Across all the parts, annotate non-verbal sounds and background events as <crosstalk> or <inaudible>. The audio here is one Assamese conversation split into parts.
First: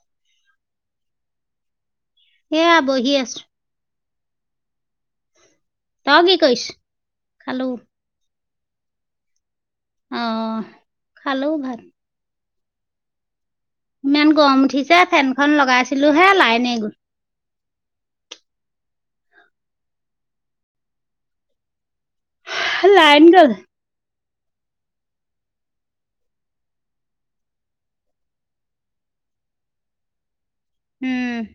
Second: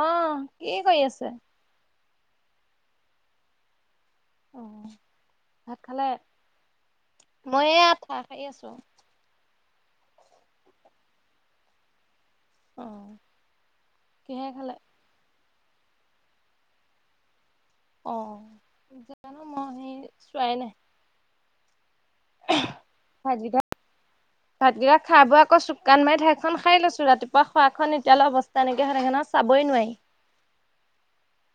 অৱ কি কৰি আছে? সেয়া বহি আছো। অ, ভাত খালে, তই কি কৰিছ মই খালো এই চাহ খাই আছোঁ। অৱ, খালো ভাত। অৱ। ইমান গৰম উঠিছে ফেনখনন লগাইছিলো হে লাইনে গ'ল। অ জানো মই সেই চোৱাই নাই। লাইন ভাত কেইটা <unintelligible> ভাতকেইাক খাই বই আকৌ চুকান মাৰি ঠাইখন হাৰি লৈছো ৰাতিপুৱা খোৱা খ এতিয়ালৈ অৱস্থা তেনেকে হৈ থাকে নহয় চাবই নোৱাৰি। উম।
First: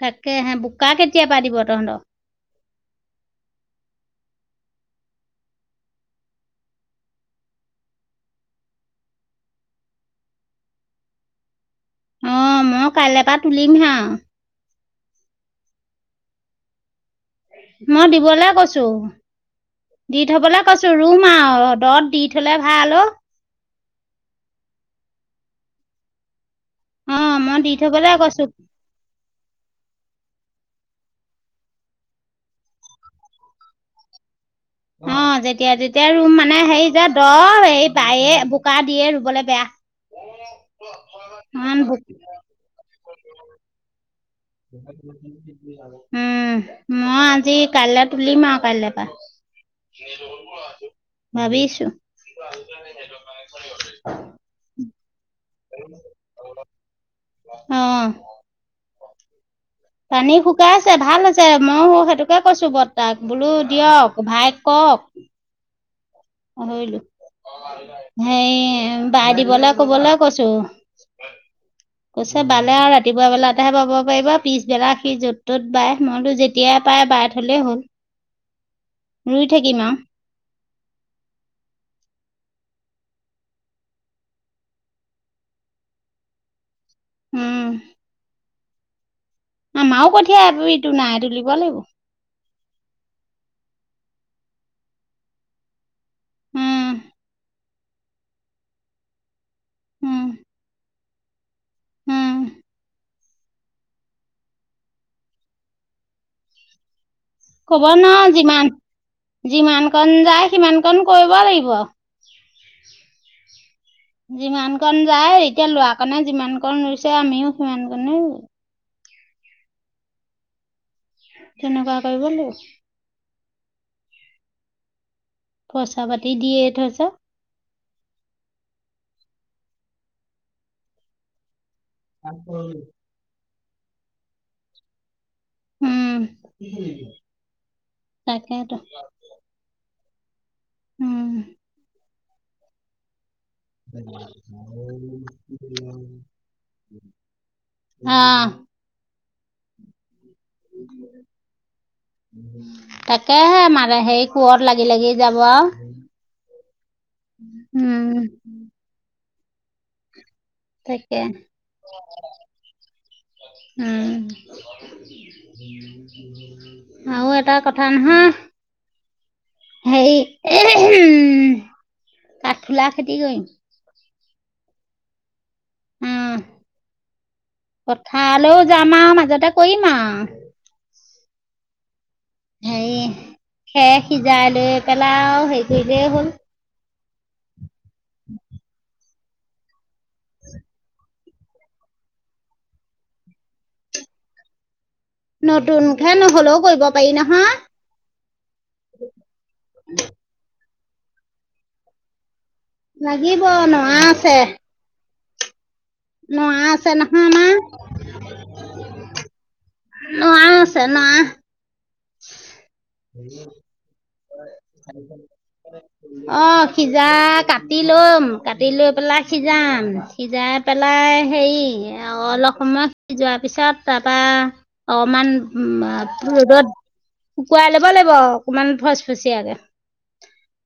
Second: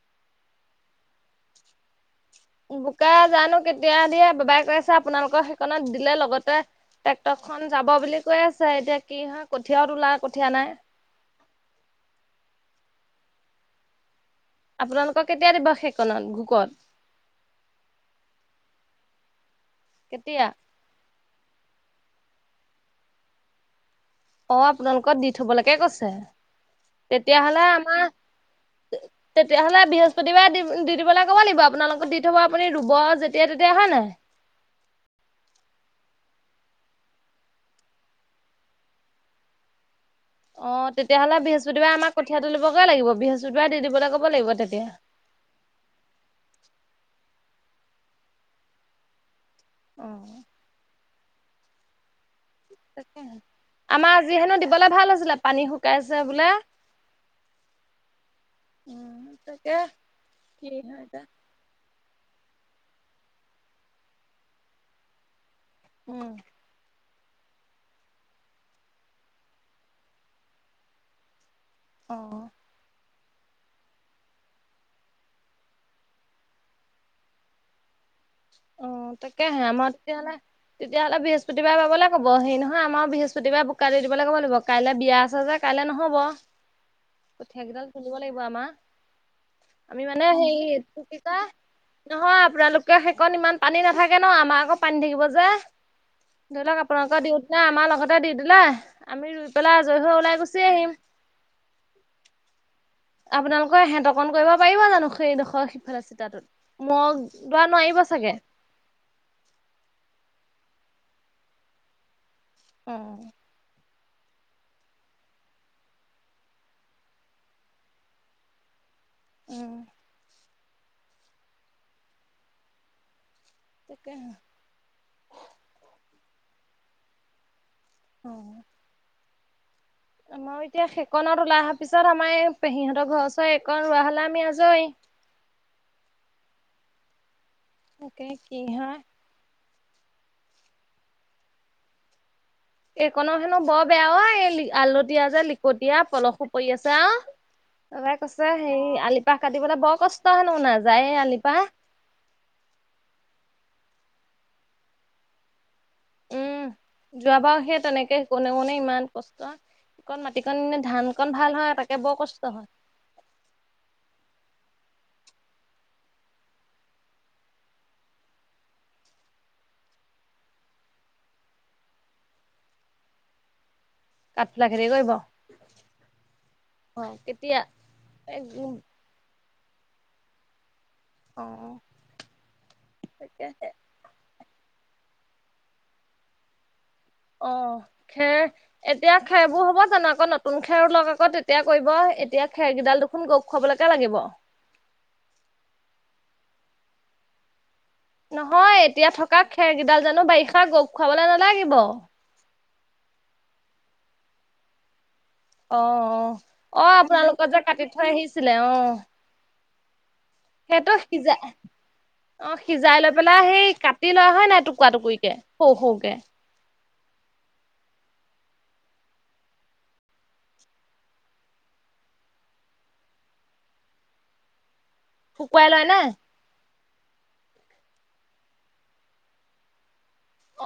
তাকে হে বোকা কেতিয়া পা দিব তহঁত? বোকা জানো কেতিয়া দিয়ে বাবাই কৈছে আপোনালোকক সেইকত দিলে লগতে ট্ৰেক্টৰ খন যাব বুলি কৈ আছে এতিয়া কি হয় কঠীয়াও তোলা কঠীয়া নাই। অৱ কাইলৈৰ পৰা তুলিম হা। আপোনালোকক কেতিয়া দিব সেইকনত গুকত মই দিবলৈ কৈছো, দি কেতিয়া? থবলে কৈছো ৰুম আৰু ৰ'দত দি থলে ভাল অ'। অ আপোনালোকক দি থবলৈকে কৈছে। অৱ মই তেতিয়াহ'লে দি আমাৰ থবলৈ কৈছো। তেতিয়াহ'লে বৃহস্পতিবাৰে দি-দি দিবলৈ ক'ব লাগিব আপোনালোকক দি থব আপুনি ৰুব যেতিয়া তেতিয়া হয় নাই। <unintelligible> অঁ যেতিয়া তেতিয়া ৰুম মানে হেৰি যে দ এই বায়ে বোকা দিয়ে ৰুবলে বেয়া। <unintelligible> অঁ তেতিয়াহ'লে ইমান বৃহস্পতিবাৰে বো আমাৰ কঠিয়া তুলিবগৈ লাগিব। বৃহস্পতিবাৰে দি দিবলৈ কব লাগিব। <unintelligible> উম! মই আজি কাইলৈ তুলিম আৰু কাইলৈ পৰা। <unintelligible> <unintelligible> ভাবিছোঁ। <unintelligible> আমাৰ আজি হেনো দিবলে ভাল আছিলে পানী শুকাইছে বোলে। অঁ! <unintelligible> উম <unintelligible> তাকে <inaudible> পানী কি শুকাই আছে, হয় ভাল এতিয়া আছে। <unintelligible> আছে মইয়ো সেইটোকে কৈছো বৰ্তাক বোলো দিয়ক, ভাইক কওক। <unintelligible> উম <unintelligible> পাহৰিলো <unintelligible> সেই বাই দিবলৈ কবলৈ কৈছো। কছা অ'। বাল <unintelligible> বালে আৰু ৰাতিপুৱা বেলাতেহে পাব পাৰিব, পিছবেলা সি য'ত ত'ত বাই মইতো যেতিয়াই বাই, বাই থলেই হ'ল। <unintelligible> অ, ৰুই তাকেহে থাকিম আমাৰ আৰু তেতিয়া হ'লে <unintelligible> তেতিয়াহ'লে বৃহস্পতিবাৰে বাবলৈ ক'ব, সেই নহয় আমাৰো বৃহস্পতিবাৰে বোকা দি দিবলৈ ক'ব লাগিব। কাইলৈ বিয়া আছে যে <unintelligible> কাইলৈ নহ'ব <unintelligible> <unintelligible> উম কঠিয়া কেইডাল তুলিব লাগিব আমাৰ। <unintelligible> আমাৰো মানে কঠিয়া সেই এই ইটো এইটো কি নাই কয় তুলিব লাগিব। <unintelligible> নহয় আপোনালোকে সেইকণ ইমান পানী নাথাকে ন, আমাৰ আকৌ পানী থাকিব যে। <unintelligible> ধৰি লওক উম আপোনালোকৰ দিওঁতে আমাৰ লগতে দি দিলা আমি ৰুই পেলাই আজৰি হৈ উম ওলাই গুচি আহিম। <unintelligible> উম। <inaudible> আপোনালোকৰ হেঁতকন কৰিব পাৰিব জানো সেইডোখৰ সিফালৰ চিতাটোত? <unintelligible> <unintelligible> দোৰা কব নোৱাৰিবা নোৱাৰো চাগে? যিমান যিমান কন যায় সিমান কন কৰিব লাগিব। <unintelligible> অঁ <inaudible> <unintelligible> যিমান কন যায়, এতিয়া লৰা কণে যিমান কণ ৰুইছে আমিও সিমান কনে ৰুম। <unintelligible> উম <inaudible> তেনেকুৱা কৰিব ল <unintelligible> তাকেহে <unintelligible> পইচা পাতি দিয়ে থৈচ <unintelligible> অঁ <inaudible> মই এতিয়া সেইকনত ওলাই অহাৰ পিছত আমাৰ এই সিহঁতৰ ঘৰ ওচৰ এইকণ ৰোৱা হ'লে আমি আজৰি। <unintelligible> উম <inaudible> তাকে কি তাকেতো হয়? <unintelligible> উম! <unintelligible> এইকনক হেনো বৰ বেয়া ঐ <unintelligible> এই আলতীয়া যে লিকটীয়া পলসো পৰি আছে আৰু। <unintelligible> তবাই অ কৈছে হে আলিপাহ কাটিবলে বৰ কষ্ট হেনো নাযায়ে আলিপাহ। তাকেহে মানে সেই কোঁৰত লাগি-লাগি যাব আৰু। <unintelligible> উম! যোৱাবাৰ সেই তেনেকে উম কোনে-কোনে ইমান কষ্ট। <unintelligible> সেই কণ মাটিকণ ধান তাকে কণ ভাল হয় তাকে বৰ কষ্ট হয়। <unintelligible> উম! <unintelligible> আৰু এটা কথা নহয় হেই এ উ কাঠুলা খেতি কৰিম কাাট লাখেৰিে কিব অ কেতিয়া পথালৈও একদম যাম আৰু মাজতে কৰিম আৰু অ হেৰি সয়ে খেৰ সিজাই লৈ পেলাই আৰু হেৰি কৰিলেই হ'ল অ খে এ এতিয়া খেৰবোৰ হ'ব জানো আকৌ নতুন খেৰো লওক আকৌ তেতিয়া কৰিব এতিয়া খেৰকেইডাল দুখোন গপ খুৱাবলৈকে লাগিব নতুনকে নহ'লেও কৰিব পাৰি নহয় নহয় এতিয়া থকা খেৰকেইডাল জানো বাৰিষা গপ খুৱাবলে নালাগিব লাগিব নোহা আছে অ অ নৰা আছে আহ নহয় আপোনালোকৰ যে আমাৰ কাটি থৈ আহিছিলে অ নহ আছে সেইটো ন সিজা অ সিজাই লৈ পেলাই সেই কাটি লোৱা হয় নাই টুৰা টুকুৰি কেে সৰু সৰুকে অঁ সিজা কাটি ল'ম কাটি লৈ পেলাই সিজাম সিজাই পেলাই হেৰি অলপ সময় যোৱাৰ পিছত তাৰপা অকমান শুকুৱাই লয় না ৰ'দত কুকুৱাই ল'ব লাগিব অকমান ফচ ফচিয়ীয়াকে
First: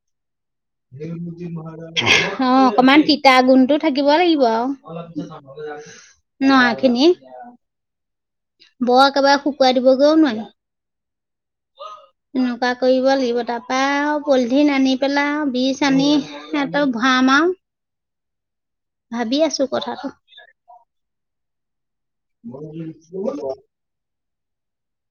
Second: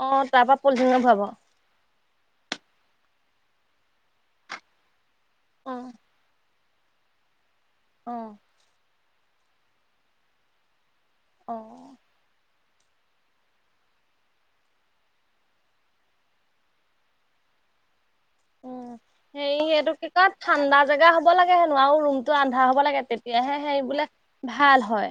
অ তাৰ পৰাা পলথ ন ভব মহাৰ অ অকমান তিতা গুণটো থাকিব লাগিব আৰু অ ন এখিনি অ বৰ একেবাৰে শুকুৱাই দিবগৈও নোৱাৰি আহ এনেকুৱা কৰিব লাগিব তাৰপা আৰু পলিথিন আনি পেলাই বীজ আনি সিহঁতক ভৰা ম আৰু ভাবি এই আছোঁ সেইটো কি কথাটো কয় ঠাণ্ডা জেগা হ'ব লাগে হেনো আৰু ৰুম টো আন্ধা হ'ব লাগে তেতিয়াহে সে বোলে ভাল হয়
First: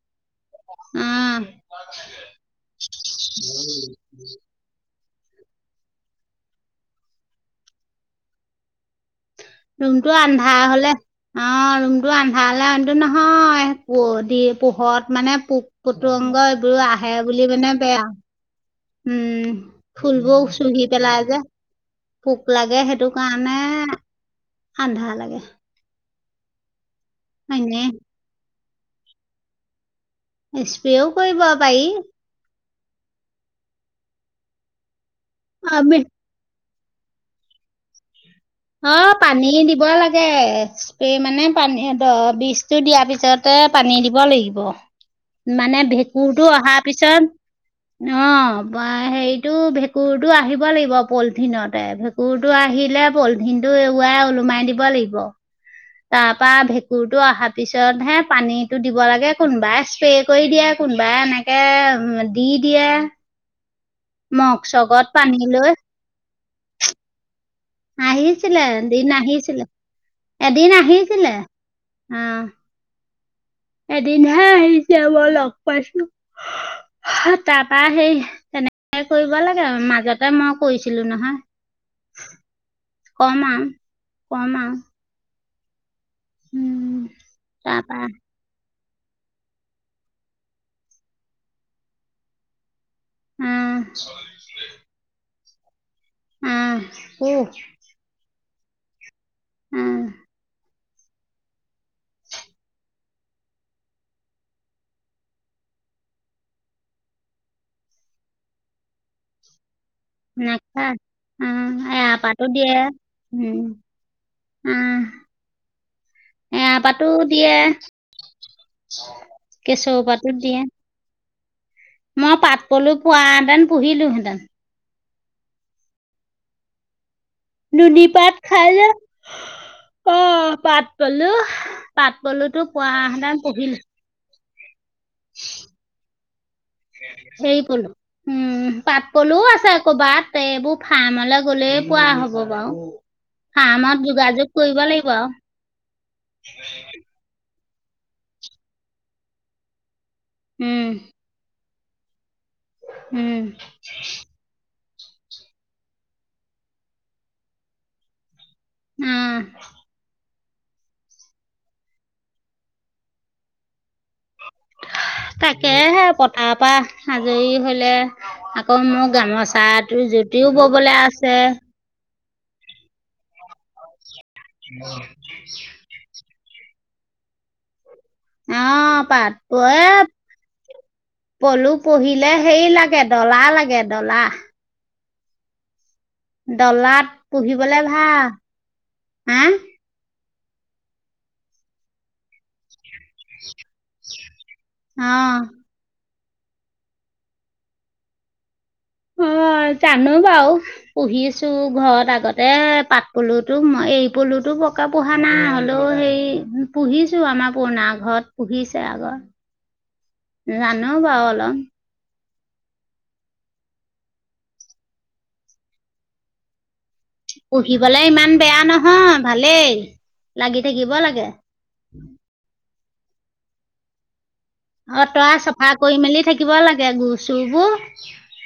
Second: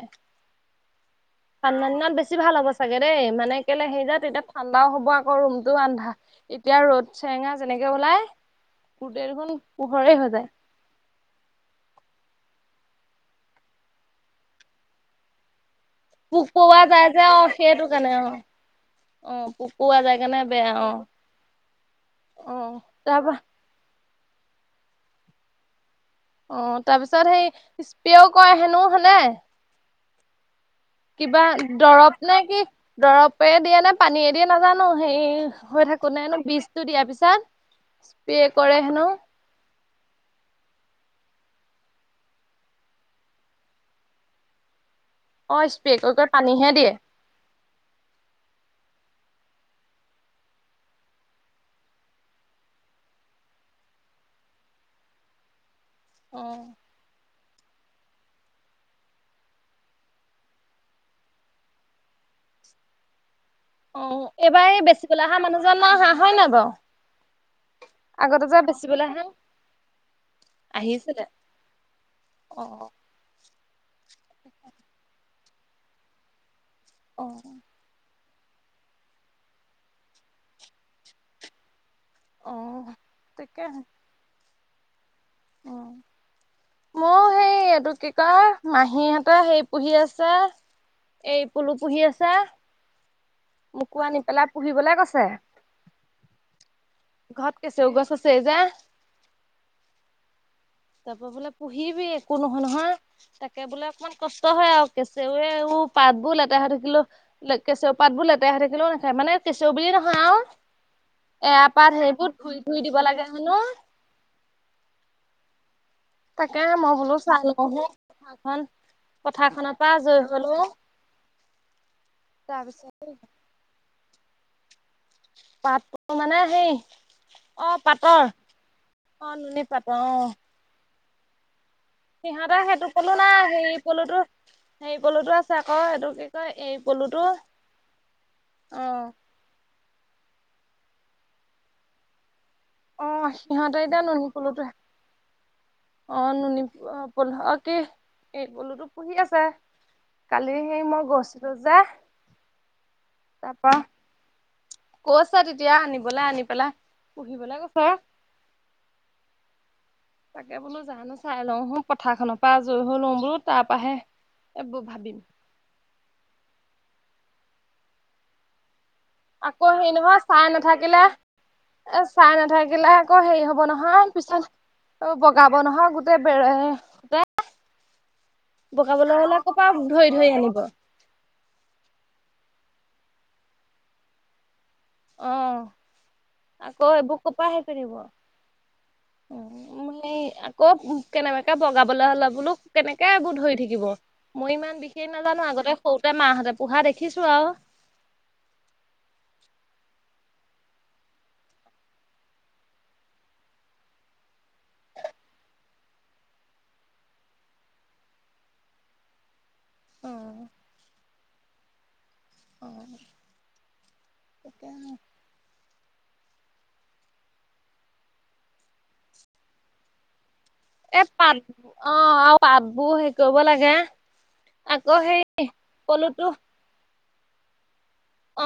উম ঠাণ্ডা দিনত বেছি ভাল হ'ব চাগে দেই মানে কেলে সে যায় তেতিয়া ঠাণ্ডাও হ'ব আকৌ ৰুমতটো আন্ধা এতিয়া ৰ'দ চেৰেঙা যেনেকে ওলাই গোটেই দেখনোন পোহৰে হৈ যায় নহ'লে অ ৰুমতটো আন্ধেটো নহয় প দি পোহত মানে পোক কুটুংগ পোক এইবোৰো পৰুৱা যায় আহে যে অ বুলি মানে সেইটো বেয়া কাৰণে অ অ উম পোক পৰুৱা ফুল যায় বৌ কাৰণে বেয়া শুখি অ পেলেলাই আজ পোক অ লাগে সেইটো তাৰপা কাৰণে আন্ধা লাগে অ তাৰপিছত হয়নে সেই স্প্ৰেও কৰে হেনো সেনেয় এছ পি অও কিবা দৰৱ নে কি দৰৱে দিয়ে নে পানীয়ে দিয়ে নাজানো হেৰি হৈ আমি থাকো নে বিজ দিয়াৰ পিছত স্পে অ পানী দিব লাগে স্প্ৰে মানে পানী দ বীজটো দিয়াৰ পিছতে পানী দিব লাগিব অ মানে স্প্ৰে কৰি কৰি ভেঁকুৰটো পানীহে অহাৰ দিয়ে পিছত অ হেৰিটো ভেঁকুৰটো আহিব লাগিব পলিথিনতে ভেঁকুৰটো আহিলে - পলিথিন টো এৰুৱাই ওলোমাই দিব লাগিব তাৰ অ পৰা ভেঁকুৰটো অহা- তাৰপিছতহে পানীটো দিব লাগে কোনোবাই স্প্ৰে কৰি দিয়ে কোনোবাই এনেকে - দি দিয়ে - অ এইবাৰ এই বেচিবলৈ অহা পানী লৈ মানুহজন নাই অহা হয় নাই বাৰু? আগতে যে আহিছিলে বেচিবলৈ এদিন আহে আহিছিলে এদিন আহিছিলে, আহ। অ এদিনহে আহিছে মই লগ পাইছো, অ তাৰপৰা সেই তেনেকে - তেনেকে কৰিব লাগে মাজতে মই কৰিছিলো নহয়। অ। কম আও তাকে কম আও। মইয়ো সেই এইটো তাৰপা কি কয়? মাহীহঁতে সেই পুহি আছে এৰি পুলু পুহি আছে। মোকো আহ আনি পেলাই পুহিবলে কৈছে। উম, পুহ। কেছৌ গছ আছেই যে। উম। তাৰপৰা বোলে পুহিবি একো নহয় নহয়। তাকে বোলে অকমান কষ্ট হয় আও কেঁচৌৱে ও পাতবোৰ লেতেৰা হৈ থাকিলো- কেচৌ পাতবোৰ লেতেৰা হৈ থাকিলেও নাখায়, মানে- কেঁচৌ বুলি নহয় আও নেখা আহ এৰাপাত সেইবোৰ এৰাপাতো ধুই দিয়ে ধুই দিব লাগে হেনো। উম, তাকে মই এৰাপাতো বোলো চাই দিয়ে লওঁচোন পথাৰখন - পথাৰখনৰ পৰা কেঁছৌ আজৰি পাতো হলো দিয়ে। মই পাট পলু তাৰপিছত পোৱাহেঁতেন পুহিলোহেঁতেন। পাট পলু মানে সেই- অ নুনী পাতৰ পাত খাই যে, অ নুনী পাতৰ অ আহ পাত পলু। পাট সিহঁতৰ পলুতো সেইটো পোৱা পলু নাই হেতেন হেৰি পহিলো - পলুটো - হেৰি পলুটো আছে আক এইটো কি কয় এৰি পলুটো, হেৰি পলু উম অ। পাট পলুও আছে ক'ৰবাত এইবোৰ ফাৰ্মলৈ গ'লে পোৱা হ'ব বাৰু। অ সিহঁতে এতিয়া ফাৰ্মত নুনী যোগাযোগ পলুটো কৰিব লাগিব আও। পোন্ধ কি এৰি পলুতো পুহি আছে, কালি সেই উম মই গৈছিলো যে - উম। কৈছে তেতিয়া নিবলে আনি পেলাই পুহিবলে কৈছে। উম। তাকে বোলো জানো চাই লওঁ হু পথাৰখনৰ পৰা আজৰি হৈ লওঁ বোলো তাৰ পৰাহে - এইবোৰ ভাবিম। তাকেহে পথাৰ পা আজৰি হ'লে - আকৌ মোৰ আকৌ গামোচা হেৰি টো নহয় চাই যোটিও ববলে নাথাকিলে আছে। এ চাই নাথাকিলে আকৌ হেৰি হব নহয় পিছত বগাব নহয় গোটেই - গোটেই বেৰে চেৰে, অ বগাবলৈ পাত হ'লে ক প এ ধৰি ধৰি আনিব। পলু পুহিলে সেই লাগে ডলা লাগে ডলা। অহ, আকৌ ডলাত এইবোৰ ক পা হেৰি কৰি পুহিবলে থাকিব, ভাল হা উম। মানে আকৌ কেনেবাকে বগাবলে হ'লে বোলো - কেনেকে এইবোৰ ধৰি থাকিব, মই ইমান বিশেষ অ নাজানো আগতে সৰুতে মাহঁতে পোহা দেখিছো আও। মই জানো বাৰু। পুহিছো ঘৰত আগতে পাট পলুটো মই এৰি পলুটো পকা পোহা নাই হ'লেও সেই পুহিছো আমাৰ পুৰণা ঘৰত পুহিছে আগৰ। অ জানো বাও অল অ তাকেই আও। পুহিবলে ইমান বেয়া নহয় ভালেই লাগি থাকিব এই লাগে। পাত অ আৰু পাতবোৰ হেৰি কৰিব লাগে। আকৌ অ সেই তই আৰু চফা কৰি মেলি পলুটো থাকিব লাগে গু চু বো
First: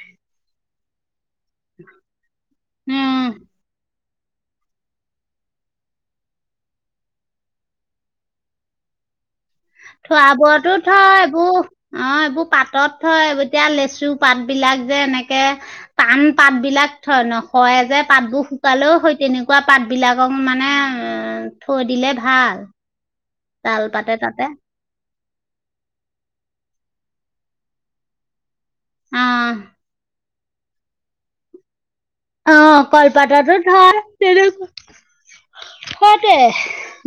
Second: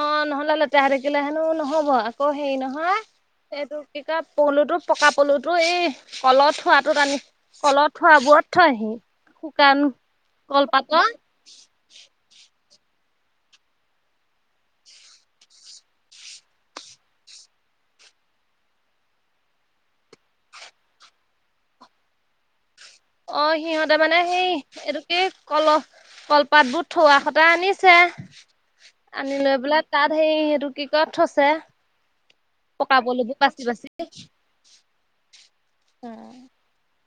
অ নহলে লেতেৰা থাকিলে হেনো নহব আকৌ হেৰি উম নহয় এটো কি কয় পৌলুটো পকা পলুটো এই কলত থোৱাটোত আনি কলত থোৱাবোৰত থয়হি শুকান থোৱাবোৰোতো কলপাতৰ থয় এইবো অ এইবোৰ পাতত থয় এতিয়া লেচু পাত বিলাক যে এনেকে টান পাত বিলাক থয় নসৰে যে পাতবোৰ শুকালেও হয় তেনেকুৱা পাত বিলাকক মানে থৈ দিলে ভাল। অ তাল সিহঁতে পাতে মানে তাতে সেই এইটো এই কলহ কলপাতবোৰ থোৱা খটা আনিছে। অ আনি লৈ পেলাই তাত সেই সেইটো কি কয়ত থৈছে। অ পকা পলুবোৰ কলপাততো বাচি বাচি থয় তেনেুৱা সতে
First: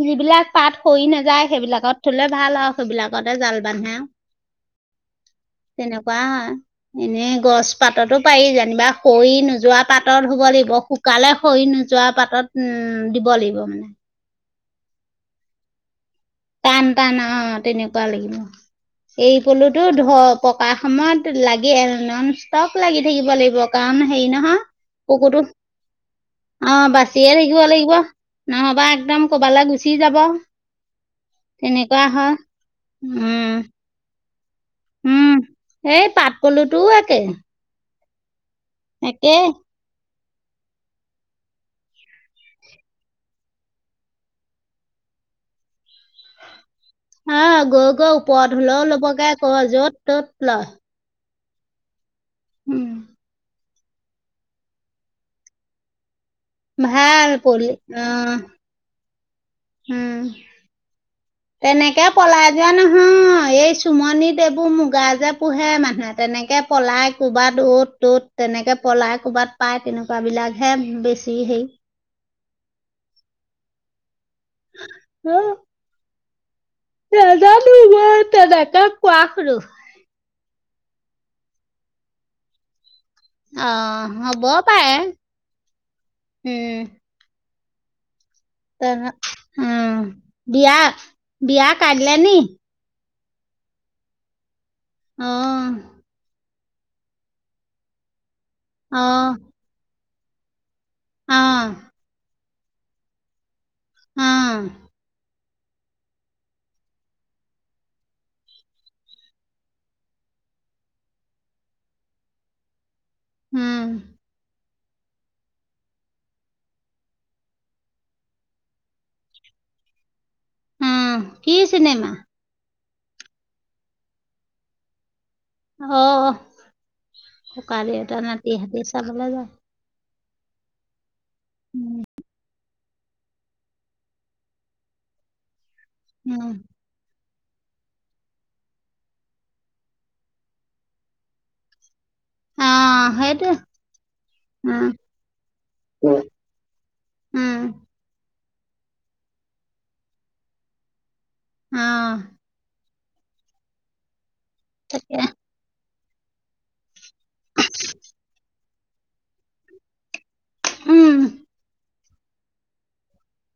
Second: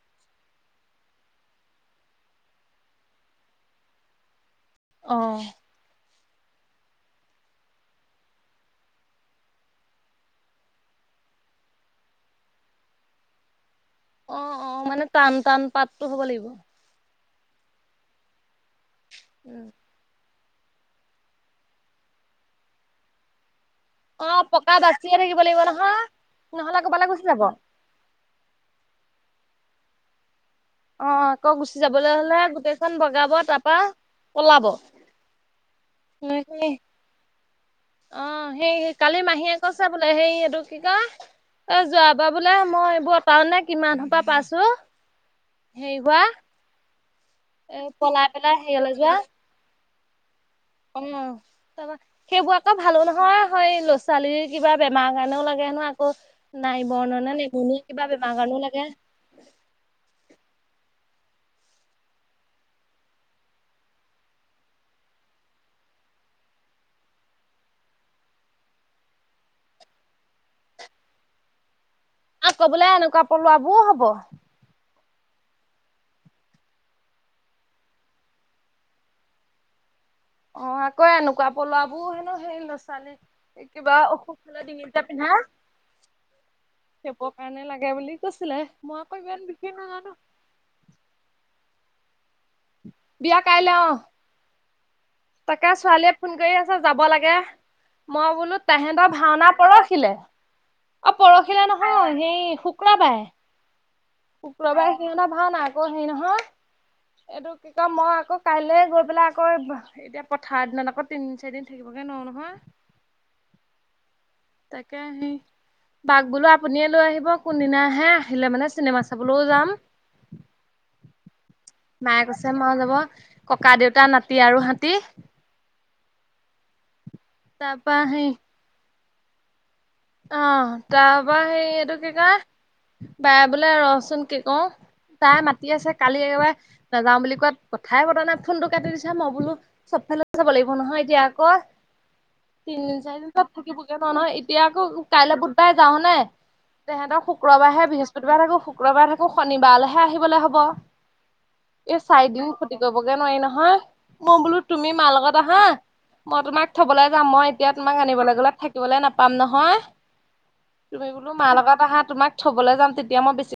যিবিলাক পাত সৰি নাযায় সেইবিলাকত থলে ভাল আও সেইবিলাকতে জাল বান্ধে আও। অ। তেনেকুৱা এনেই গছ পাততো পাৰি যেনিবা সৰি নোযোৱাত পাতত শুব লাগিব শুকালে সৰি নোযোৱা পাতত উম দিব লাগিব মানে। অ অ মানে টান টান পাতটো হ'ব লাগিব। টান টান অ তেনেকুৱা লাগিব এৰি উম পলুতো ধপ পকা সময়ত লাগি নন ষ্টপ লাগি থাকিব লাগিব। কাম হেৰি অ নহয় পকা বাচিয়ে থাকিব কুকুৰটো, লাগিব নহয় অ নহ'লে ক'বালৈ গুচি বাচিয়ে যাব থাকিব লাগিব। নহ'বা একদম কবালে গুচি যাব। অ আকৌ গুচি তেনেকুৱা যাবলে হয় হ'লে গোটেইখন বগাব তা উম পা পলাব। উম এই সেইখিনি পাটপলুটো একেই। অ সেই কালি মাহীয়ে কৈছে বোলে সেই এইটো কি কয় এ যোৱাবাৰ বোলে মই এইবো টাওনে কিমান সোপা পাইছো। সেই হোৱা আ এ গৈ গৈ পলাই পেলাই ওপৰত হ'লেও হেৰিয়লে যোৱা ল'বগে ক য'ত ত'ত লয়। অ তা পা সেইবোৰ আকৌ উম, ভালো নহয়। হয় ল'ৰা-ছোৱালীৰ কিবা বেমাৰ কাৰণেও লাগে নহয় আকৌ নাই ভাল বৰ্ণনা পলি নিবনিয়া কিবা বেমাৰৰ কাৰণেও লাগে। হু। তেনেকে পলাই যোৱা নহয় এই চুমনিত এইবোৰ মুগা যে পোহে মানুহে তেনেকে পলাই ক'ৰবাত অ'ত ত'ত তেনেকে পলাই ক'বাত পায় তেনেকুৱা বিলাকহে বেছি সেই আকৌ বোলে এনেকুৱা পলোৱা বোৰো হ'ব। <unintelligible> নেজানো মই তেনেকে কোৱা শুনো। অ আকৌ এনেকুৱা পলোৱাবোৰ হেনো সেই ল'ৰা-ছোৱালীক কিবা অ', অসুখ হ'ব হ'লে দিঙিত পাৰে যে পিন্ধাই উম, হেপ কাৰণে লাগে বুলি কৈছিলে মই তেনে আকৌ ইমান বিশেষ উম, নাজানো। বিয়া বিয়া কাইলে নি বিয়া কাইলে অ অ তাকে ছোৱালীয়ে ফোন কৰি আছে যাব লাগে মই বোলো তাহেতৰ অ', ভাওনা পৰহিলে অ পৰহিলে নহয় সেই শু ক্ৰবাৰে উম, শুক্ৰবাৰে সিহঁত ভাওনা আকৌ হেৰি নহয় এইটো কি কয় মই আকৌ কাইলে গৈ পেলাই আকৌ এতিয়া পথাৰ দিনত আকৌ তিনিদিন চাৰিদিন থাকিবগে নোৱাৰো নহয় উম তাকে হেৰি তাক বোলো আপুনিয়ে লৈ আহিব কোনদিনা আহে আহিলে মানে চিনেমা চাবলৈও যাম উম কি চিনেমা? মায়ে কৈছে মাও যাব ককা দেউতা নাতি আৰু হাতী অ ককা তাৰপা দেউতা নাতি হাতী চাবলে যায় অহ তাৰপৰা সেই এইটো উম, কি কয় বাই বোলে ৰচোন কি কও তাই মাতি আছে কালি উম, একেবাৰে নাযাও বুলি কোৱাত কথাই পতা নাই ফোনটো কাটি দিছা মই বোলো চবফালে চাব লাগিব নহয় এতিয়া আকৌ তিনদিন অ', চাৰিদিন সেইটোৱে তাত থাকিবগে নোৱাৰো নহয় এতিয়া উম, আকৌ কাইলে বুধবাৰে যাও নে তেহেঁতক উম, শুক্ৰবাৰহে বৃহস্পতিবাৰে থাকো শুক্ৰবাৰে থাকো শনিবাৰলৈহে আহিবলে হ'ব <unintelligible> এই চাৰিদিন ক্ষতি কৰিবগে নোৱাৰি নহয় মই বোলো তুমি মাৰ তাকে লগত আহা মই তোমাক থবলৈ যাম মই এতিয়া তোমাক আনিবলৈ গলে থাকিবলে নাপাম নহয় তুমি উম। বোলো মাৰ লগত আহা তোমাক থবলৈ যাম তেতিয়া মই বেছি